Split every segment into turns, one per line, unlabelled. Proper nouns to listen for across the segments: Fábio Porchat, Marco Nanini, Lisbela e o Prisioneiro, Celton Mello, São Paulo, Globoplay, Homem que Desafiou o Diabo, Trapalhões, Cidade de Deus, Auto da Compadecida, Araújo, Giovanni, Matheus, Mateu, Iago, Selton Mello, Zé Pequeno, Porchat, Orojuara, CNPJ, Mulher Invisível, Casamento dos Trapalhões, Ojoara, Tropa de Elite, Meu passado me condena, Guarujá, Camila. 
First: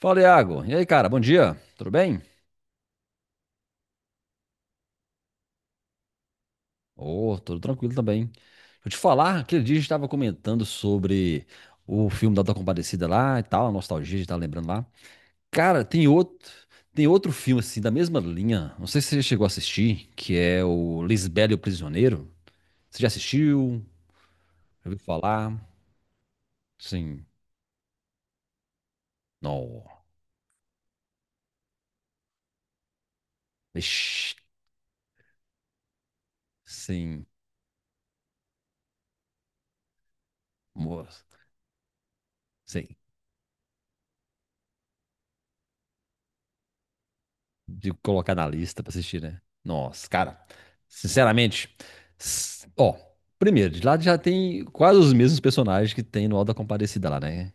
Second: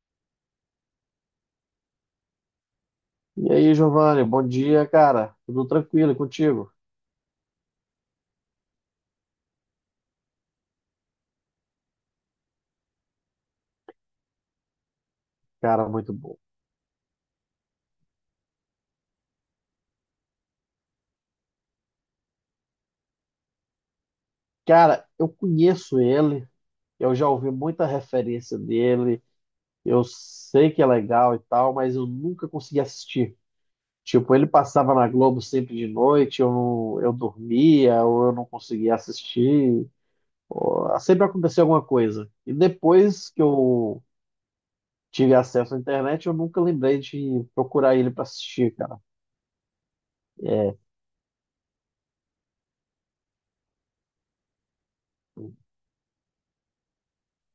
Fala, Iago. E aí, cara? Bom dia. Tudo bem?
E aí, Giovanni, bom dia, cara. Tudo tranquilo e contigo?
Ô, tudo tranquilo também. Deixa eu te falar, aquele dia a gente estava comentando sobre o filme da Auto da Compadecida lá e tal, a nostalgia, a gente tava lembrando lá. Cara,
Cara,
tem
muito bom.
outro, tem outro filme assim da mesma linha. Não sei se você chegou a assistir, que é o Lisbela e o Prisioneiro. Você já assistiu? Já ouviu
Cara, eu
falar?
conheço ele, eu
Sim.
já ouvi muita referência dele,
Não.
eu sei que é legal e tal, mas eu nunca consegui assistir.
Ixi,
Tipo, ele passava na Globo sempre de noite, eu
sim.
dormia, ou eu não conseguia assistir.
Moço.
Sempre acontecia alguma coisa. E
Sim.
depois que eu tive acesso à internet, eu nunca lembrei de
De
procurar ele para
colocar na
assistir,
lista pra
cara.
assistir, né? Nossa, cara, sinceramente, ó, primeiro, de lá já tem quase os mesmos personagens que tem no Auto da Compadecida lá, né?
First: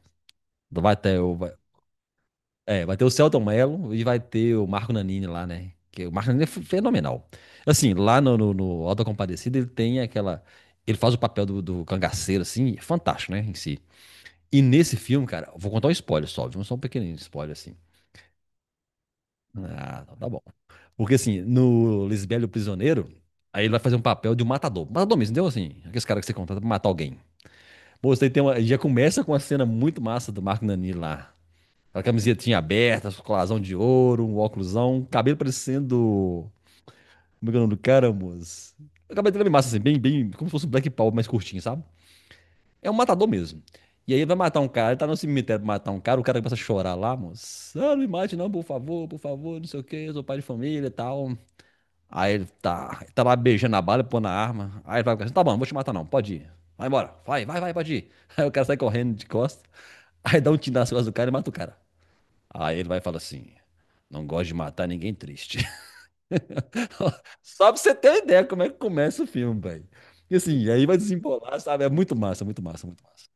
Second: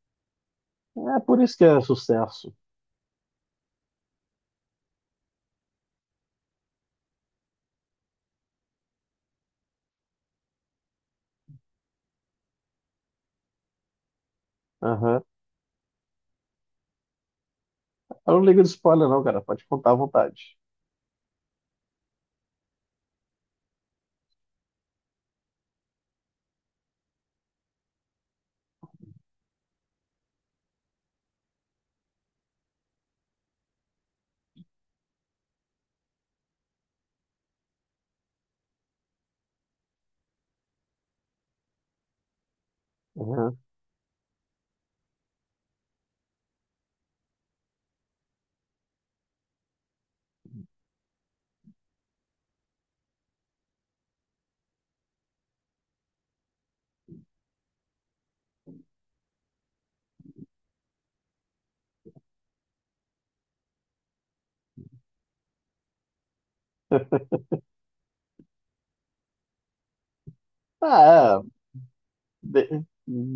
Vai ter
É
o,
por
vai,
isso que é sucesso.
vai ter o Celton Mello e vai ter o Marco Nanini lá, né? Que o Marco Nanini é fenomenal. Assim, lá no Auto da Compadecida ele tem aquela, ele faz o papel do cangaceiro, assim, é fantástico, né, em si. E nesse
Aham.
filme, cara, vou contar um spoiler só, viu? Só um pequenininho spoiler, assim.
Eu não ligo de spoiler, não, cara. Pode contar à
Ah, tá bom.
vontade.
Porque assim, no Lisbelo Prisioneiro, aí ele vai fazer um papel de um matador. Matador mesmo, entendeu? Assim, aqueles caras que você contrata pra matar alguém. Pô, você tem uma, já começa com uma cena muito massa do Marco Nani lá. A camisetinha aberta, colazão de ouro, um óculosão, cabelo parecendo. Como é que é o nome do cara, moço? O cabelo dele é bem massa, assim, bem, bem, como se fosse um Black Power mais curtinho, sabe? É um matador
Uhum.
mesmo. E aí ele vai matar um cara, ele tá no cemitério pra matar um cara, o cara começa a chorar lá, moço. Ah, não me mate não, por favor, não sei o que, eu sou pai de família e tal. Aí ele tá lá beijando a bala, pôr na arma. Aí ele vai ficar assim, tá bom, não vou te matar não, pode ir. Vai embora, vai, vai, vai, pode ir. Aí o cara sai correndo de costas, aí dá um tiro nas costas do cara e mata o cara. Aí ele vai e fala assim, não gosto de matar ninguém triste. Só pra você ter uma ideia como é que começa o filme, velho. E assim, aí vai
Ah, é.
desembolar, sabe? É muito massa, muito massa,
de-
muito massa.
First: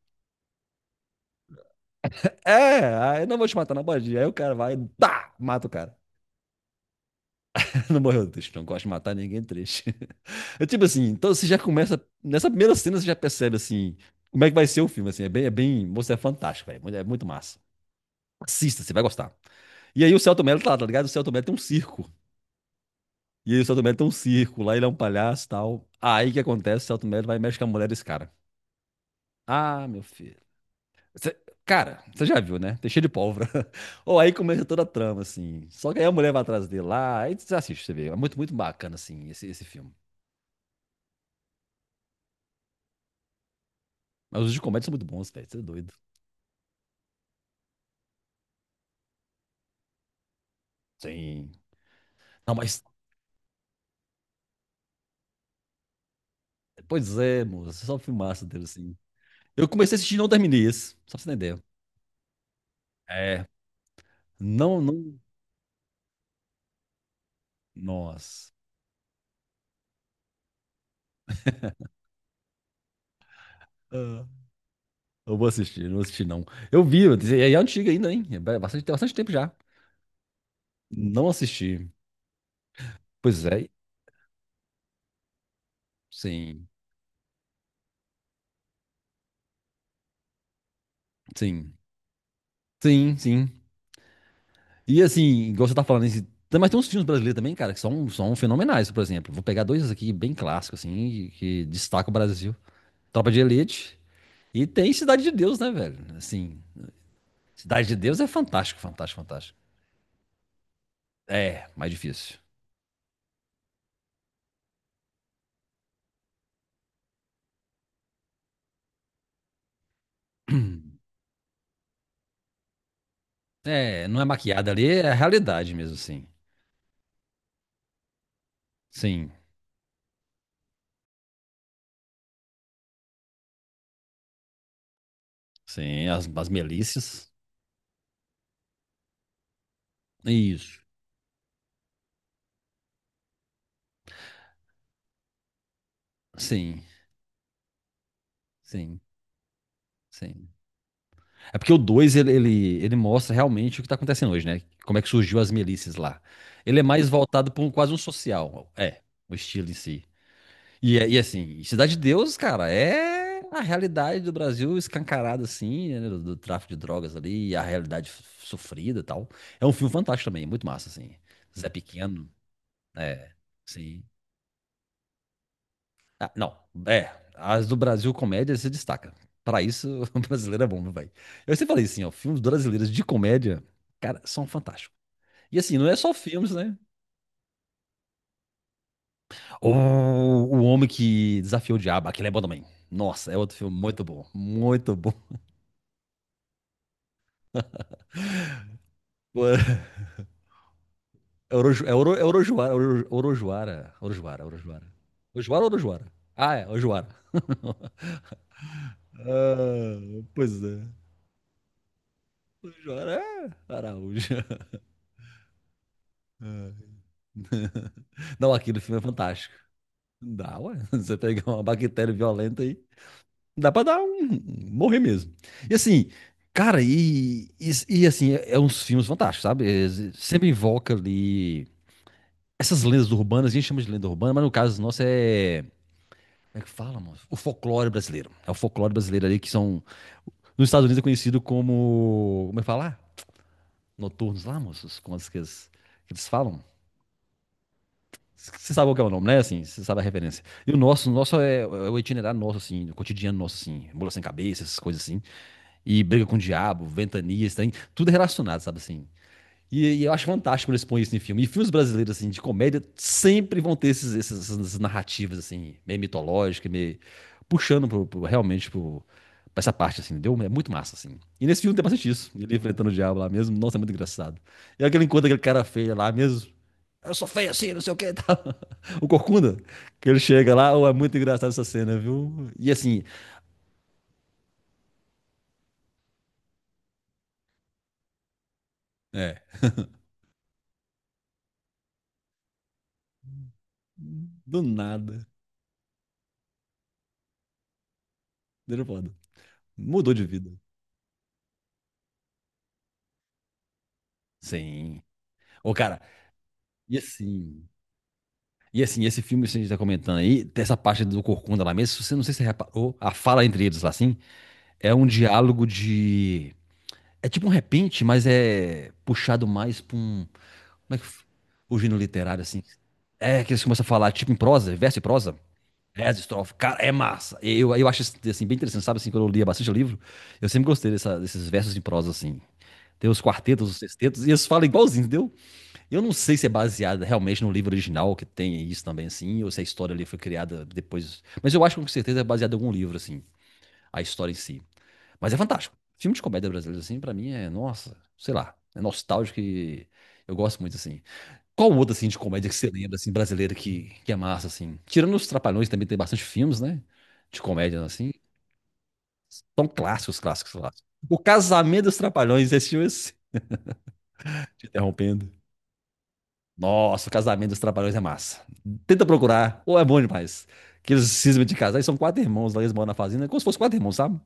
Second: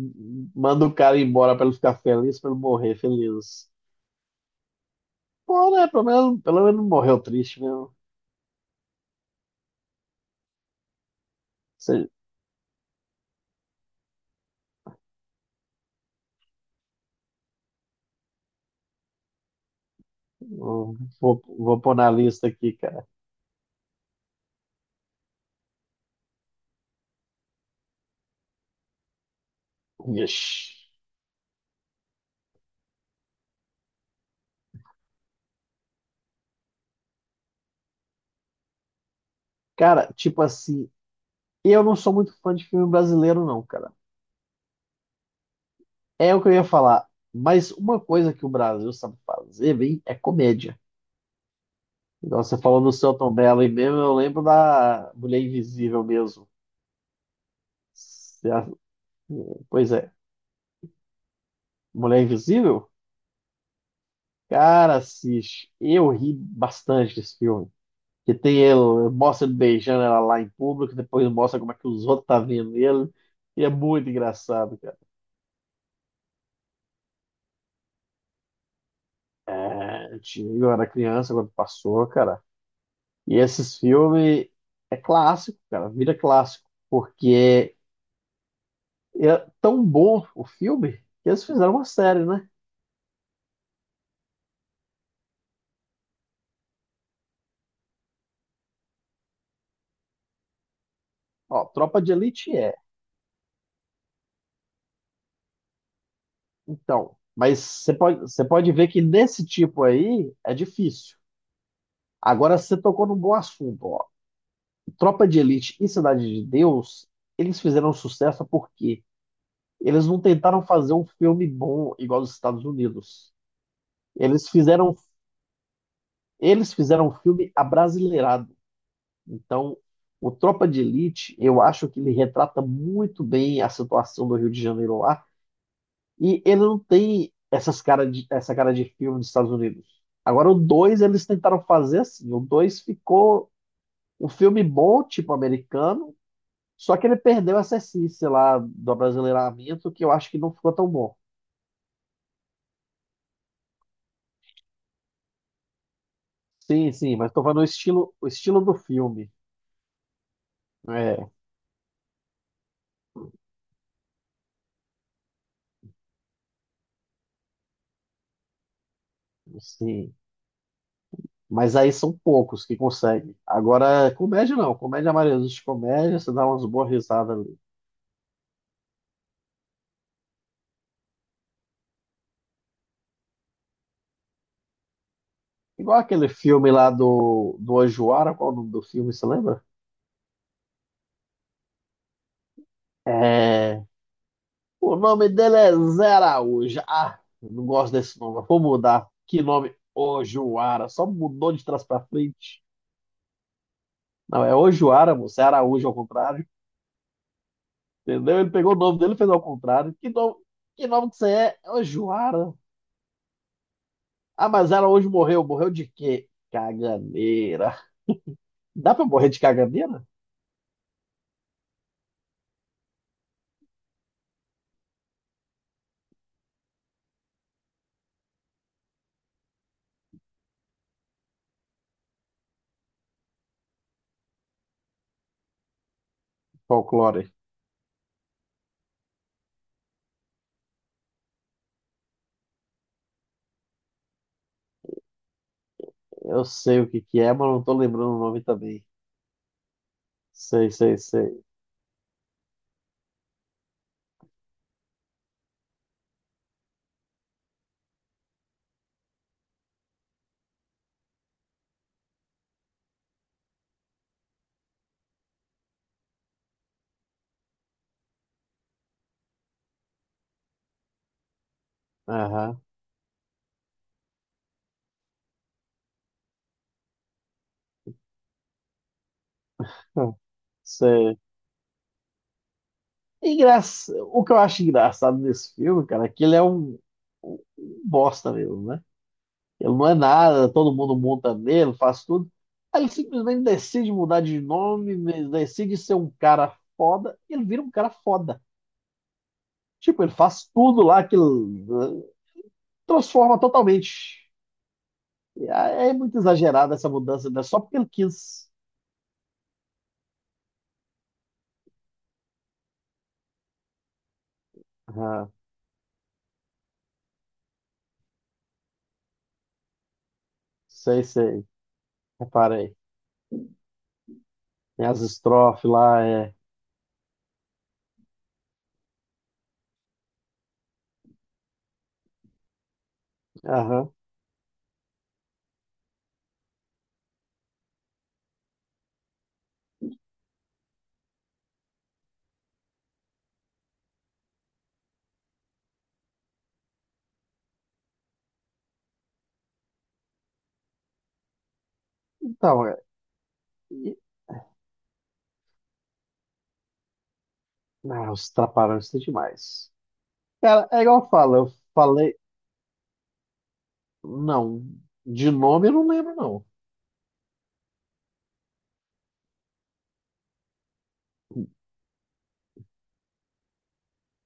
Manda o cara embora pra ele ficar feliz, pra ele
É,
morrer
aí não vou te
feliz.
matar, não pode ir. Aí o cara vai, tá, mata o
Bom, né?
cara.
Pelo menos não morreu triste mesmo.
Não morreu triste, não gosto de matar ninguém triste. É tipo assim, então você já começa.
Se-
Nessa primeira cena você já percebe assim como é que vai ser o filme. Assim, é bem. Moço, é fantástico, velho. É muito massa. Assista, você vai gostar. E aí o Celto Mello tá lá, tá ligado? O Celto
Vou,
Mello tem um
vou pôr
circo.
na lista aqui, cara.
E aí o Celto Mello tem um circo, lá ele é um palhaço e tal. Aí o que acontece? O Celto Mello vai e mexe com a mulher desse cara. Ah, meu filho.
Ixi.
Cê- cara, você já viu, né? Tem cheio de pólvora. Ou aí começa toda a trama, assim. Só que aí a mulher vai atrás dele lá, aí você assiste, você vê. É muito, muito bacana, assim, esse filme.
Cara, tipo assim, eu não sou muito fã de filme brasileiro, não, cara.
Mas os de comédia são muito bons, velho. Você é doido.
É o que eu ia falar. Mas uma coisa que o Brasil sabe fazer bem é comédia.
Sim.
Igual
Não,
você falou
mas.
do Selton Mello, aí mesmo eu lembro da Mulher Invisível mesmo.
Pois é, moço. É só filmaço
Se
dele,
a-
assim. Eu
Pois
comecei a
é.
assistir e não terminei esse. Só pra você entender.
Mulher Invisível?
É. Não,
Cara,
não.
assiste. Eu ri bastante desse filme. Que
Nossa.
tem ele, mostra ele beijando ela lá em público, depois mostra como é que os outros tá vendo ele. E é muito
Ah,
engraçado, cara.
Eu vou assistir, não vou assistir, não. Eu vi, eu disse, é antiga ainda, hein? É bastante, tem bastante tempo já.
É, eu era
Não
criança quando
assisti.
passou, cara. E
Pois é.
esses filmes é clássico, cara, vira
Sim.
clássico. Porque é tão bom o filme que eles fizeram
Sim.
uma série, né?
Sim, sim. E assim, igual você tá falando, mas tem uns filmes brasileiros também, cara, que são fenomenais, por exemplo. Vou pegar dois aqui bem clássicos, assim, que
Ó, Tropa
destacam o
de Elite
Brasil.
é.
Tropa de Elite. E tem Cidade de Deus, né, velho? Assim,
Então, mas
Cidade de Deus é
você pode
fantástico,
ver que
fantástico,
nesse
fantástico.
tipo aí é difícil.
É, mais difícil.
Agora você tocou num bom assunto, ó. Tropa de Elite e Cidade de Deus, eles fizeram sucesso porque eles não tentaram fazer um filme bom igual os Estados Unidos.
É, não é
Eles
maquiada ali,
fizeram,
é a realidade mesmo, sim.
eles fizeram um filme abrasileirado.
Sim,
Então, o Tropa de Elite, eu acho que ele retrata muito bem a situação do Rio de Janeiro lá.
sim, as,
E
as
ele não
melícias.
tem essa cara de filme dos Estados Unidos. Agora, o
Isso.
2 eles tentaram fazer assim. O 2 ficou um filme bom, tipo americano,
Sim,
só que ele perdeu essa essência lá do
sim,
abrasileiramento, que eu acho que
sim.
não ficou tão bom.
É porque o dois ele mostra realmente o que tá acontecendo hoje, né? Como é que surgiu as milícias lá. Ele é
Sim,
mais
sim, mas tô
voltado
falando
para um, quase um
o estilo
social.
do
É,
filme.
o estilo em si. E
É,
assim, Cidade de Deus, cara, é a realidade do Brasil escancarada, assim, né, do, do tráfico de drogas ali, e a realidade sofrida e tal. É um filme
sim.
fantástico também, muito massa, assim. Zé
Mas aí são
Pequeno,
poucos que
é,
conseguem.
sim.
Agora, comédia não. Comédia, a maioria dos de comédia,
Ah,
você dá
não,
umas boas
é,
risadas ali.
as do Brasil comédia se destaca. Pra isso, o brasileiro é bom, meu velho. Eu sempre falei assim, ó, filmes brasileiros de comédia, cara, são fantásticos. E assim, não é
Igual
só
aquele
filmes,
filme
né?
lá do Ojuara, qual é o nome do filme, você lembra?
O Homem que Desafiou o Diabo, aquele é bom também. Nossa, é outro filme
É,
muito bom, muito
o
bom.
nome dele é Zé Araújo. Ah, eu não gosto desse nome. Vou mudar. Que nome? Ojoara. Só mudou de trás pra frente.
Orojuara,
Não,
Orojuara,
é
Orojuara.
Ojoara, moço. É
Orojuara ou
Araújo ao
Orojuara?
contrário.
Ah, é, Orojuara.
Entendeu? Ele pegou o nome dele e fez ao contrário.
Ah, pois é.
Que nome que você é? É Ojoara.
Orojuara é Araújo.
Ah, mas Araújo morreu. Morreu de quê?
Ah,
Caganeira.
não, aquele
Dá
filme é
pra morrer de
fantástico.
caganeira?
Dá, ué. Você pegar uma bactéria violenta aí, dá pra dar um morrer mesmo. E assim, cara, assim, é uns filmes fantásticos, sabe? Sempre invoca ali. Essas lendas urbanas, a gente chama de lenda urbana, mas no caso nosso é. Como é que fala, mano?
Folclore.
O folclore brasileiro. É o folclore brasileiro ali que são. Nos Estados Unidos é conhecido como. Como é que fala? Noturnos lá, moços? Como as que eles
Eu
falam?
sei o que que é, mas não tô lembrando o nome
Você
também.
sabe qual que é o nome, né? Assim, você sabe a referência.
Sei,
E o
sei,
nosso,
sei.
é o itinerário nosso, assim, o cotidiano nosso, assim, mula sem cabeça, essas coisas assim. E briga com o diabo, ventanias, tem tudo é relacionado, sabe assim? E eu acho fantástico quando eles põem isso em filme. E filmes brasileiros, assim, de comédia, sempre vão ter essas narrativas, assim, meio mitológicas, meio realmente pro, pra essa parte, assim, entendeu? É muito massa, assim. E nesse filme tem bastante isso. Ele
Aham.
enfrentando o diabo lá mesmo. Nossa, é muito engraçado. E é aquele encontro aquele cara feio lá mesmo. Eu sou feio assim, não sei o que e tal. O Corcunda, que
Hum,
ele chega lá, oh, é muito
sério.
engraçado essa cena, viu? E assim,
O que eu acho engraçado nesse filme, cara, é que ele é um bosta mesmo, né?
é,
Ele não é nada, todo mundo monta nele, faz tudo. Aí ele simplesmente decide mudar de
do
nome,
nada,
decide ser um cara foda, e ele vira um cara foda.
deixa eu falar,
Tipo, ele
mudou de
faz
vida.
tudo lá que ele, eh, transforma totalmente.
Sim.
E
Ô,
É é
cara,
muito exagerada essa
e
mudança, né? Só
assim,
porque ele quis.
E assim, esse filme que a gente tá comentando aí, dessa parte do Corcunda lá mesmo, se você não sei se você reparou, a fala entre eles lá assim, é um
Aham,
diálogo de. É tipo um repente, mas é puxado mais pra um. Como é que.
sei, sei,
O gênero literário, assim.
reparei.
É que eles começam a falar, tipo em
Tem as
prosa.
estrofes lá,
Verso, e
é.
estrofe. Cara, é massa. Eu acho isso, assim, bem interessante, sabe? Assim, quando eu lia bastante livro, eu sempre gostei desses versos em prosa, assim. Tem os quartetos, os
Aham.
sextetos, e eles falam igualzinho, entendeu? Eu não sei se é baseada realmente no livro original, que tem isso também, assim, ou se a história ali foi criada depois. Mas eu acho que com certeza é baseada em algum livro, assim, a história em si. Mas é fantástico. Filme de comédia brasileiro, assim, pra mim é, nossa, sei lá, é nostálgico e eu gosto muito, assim. Qual outra, assim, de comédia que
Então,
você
é.
lembra, assim, brasileira que é massa, assim? Tirando os Trapalhões, também tem bastante filmes, né? De comédia,
Ah,
assim.
os Trapalhões são
São
demais.
clássicos, clássicos,
Cara,
clássicos. O
eu
Casamento dos
falei.
Trapalhões, esse filme,
Não,
te interrompendo.
de nome eu não lembro, não.
Nossa, o casamento dos Trapalhões é massa. Tenta procurar, ou é bom demais. Que eles cismam de casar, e são quatro irmãos lá, eles moram na fazenda, é como se fosse quatro irmãos, sabe?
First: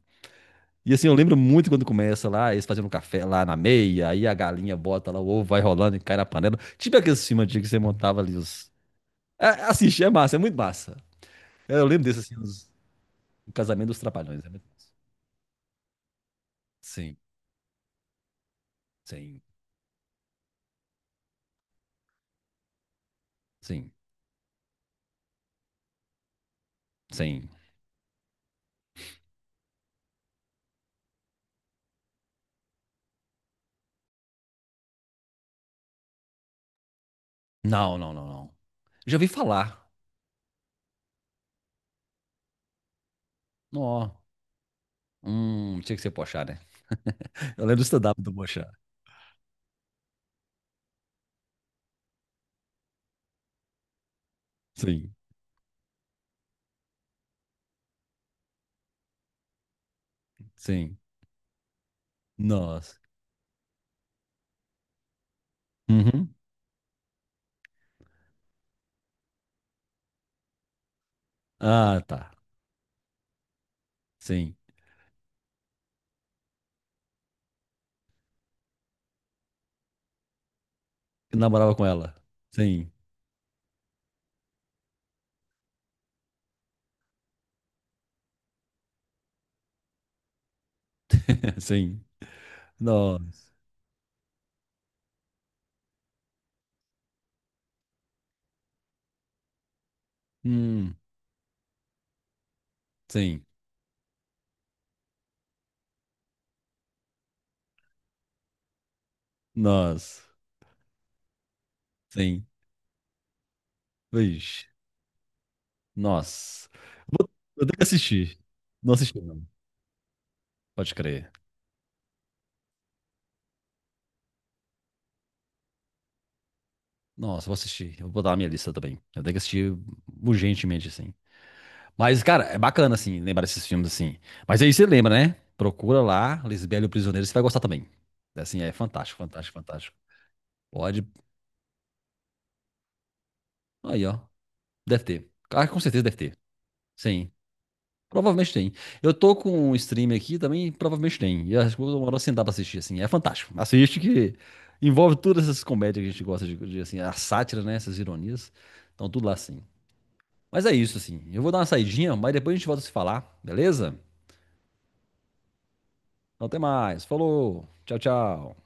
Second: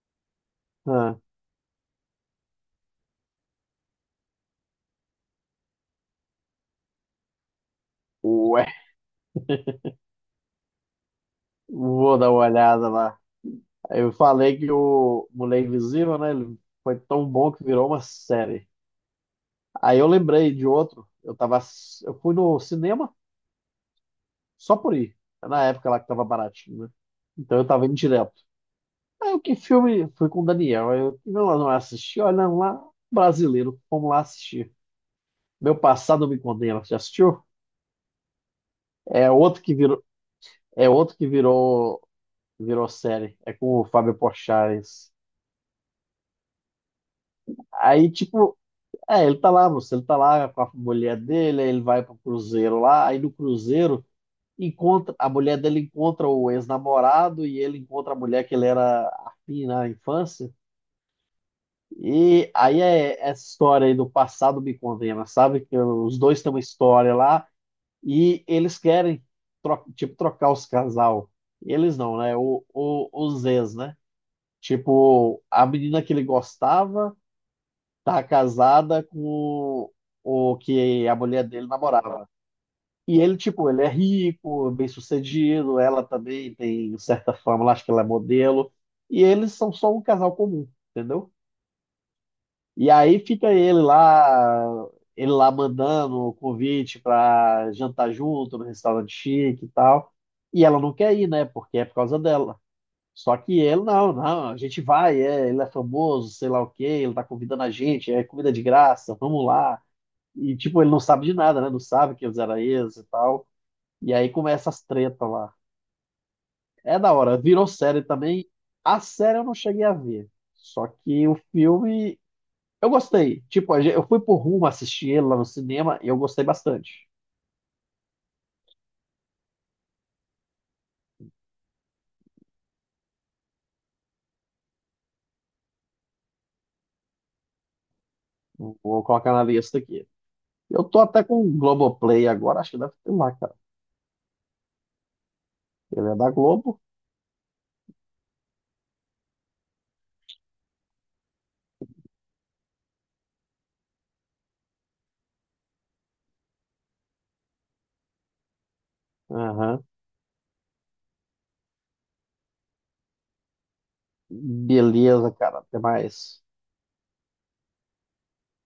E assim, eu
Ah,
lembro muito quando começa lá, eles fazendo um café lá na meia, aí a galinha bota lá, o ovo vai rolando e cai na panela. Tipo aqueles filmes antigos que você montava ali.
ué,
Os... É, assiste, é massa, é muito massa. É, eu lembro
vou
desse,
dar
assim,
uma olhada lá.
o casamento dos
Eu
Trapalhões. É
falei
muito
que
massa.
o Mulher Invisível, né? Ele foi
Sim,
tão bom que virou uma série.
sim,
Aí eu lembrei de outro. Eu fui no cinema
sim,
só por ir. É na época lá que tava baratinho, né?
sim.
Então eu tava indo direto. Aí o que filme? Fui com o Daniel. Aí eu não, não assisti, olha lá, brasileiro. Vamos lá assistir. Meu passado me condena. Já assistiu?
Não, não, não, não. Já ouvi
É outro que
falar.
virou, é outro que virou, virou série. É com
Não,
o
ó.
Fábio Porchat. Esse.
Tinha que ser Porchat, né? Eu lembro do
Aí,
stand-up do
tipo,
Porchat.
ele tá lá com a mulher dele, aí ele vai pro cruzeiro lá, aí no cruzeiro
Sim,
encontra a mulher dele encontra o ex-namorado e ele encontra a mulher que ele era afim na infância.
sim.
E aí
Nossa.
é essa história aí do passado me condena, sabe? Que os
Uhum.
dois têm uma história lá e eles querem tipo trocar os casal. Eles
Ah,
não,
tá.
né? Os ex, né?
Sim.
Tipo, a menina que ele gostava tá casada com o que a
Eu
mulher dele
namorava com ela.
namorava.
Sim,
E ele, tipo, ele é rico, bem-sucedido, ela também tem certa fama, lá, acho que ela é modelo. E eles são só um casal comum, entendeu?
sim.
E aí
Nossa.
fica ele lá mandando o convite pra jantar junto no restaurante chique e tal. E ela não
Hum,
quer ir, né? Porque é por causa dela. Só
sim.
que ele, não, não, a gente vai, é, ele é famoso, sei lá o quê, ele tá convidando a gente, é comida de graça, vamos lá.
Nossa.
E, tipo, ele não sabe de nada, né? Não sabe que eles
Sim.
eram ex e tal. E aí
Vixe.
começa as tretas lá.
Nossa.
É da
Vou,
hora,
eu
virou
tenho que
série
assistir.
também.
Não
A
assisti,
série eu
não.
não cheguei a ver. Só
Pode
que
crer.
o filme, eu gostei. Tipo, eu fui por rumo assistir ele lá no cinema e eu gostei bastante.
Nossa, vou assistir. Eu vou botar na minha lista também. Eu tenho que assistir urgentemente, assim. Mas, cara, é bacana, assim, lembrar desses filmes, assim. Mas aí você lembra, né? Procura lá, Lisbela e o Prisioneiro, você vai gostar também. Assim, é
Vou
fantástico,
colocar na
fantástico,
lista
fantástico.
aqui. Eu tô
Pode.
até com o Globoplay agora, acho que deve ter lá, cara.
Aí, ó. Deve ter. Ah, com certeza
Ele é
deve
da
ter.
Globo.
Sim. Provavelmente tem. Eu tô com um stream aqui também, provavelmente tem. E eu acho que eu vou demorar sentar pra assistir, assim. É fantástico. Assiste que envolve todas essas comédias que a gente gosta assim, a sátira, né? Essas ironias. Então, tudo lá, assim.
Aham.
Mas é isso, assim. Eu vou dar uma saidinha, mas depois a gente volta a se falar, beleza?
Beleza, cara. Até mais.
Então, até mais. Falou. Tchau, tchau.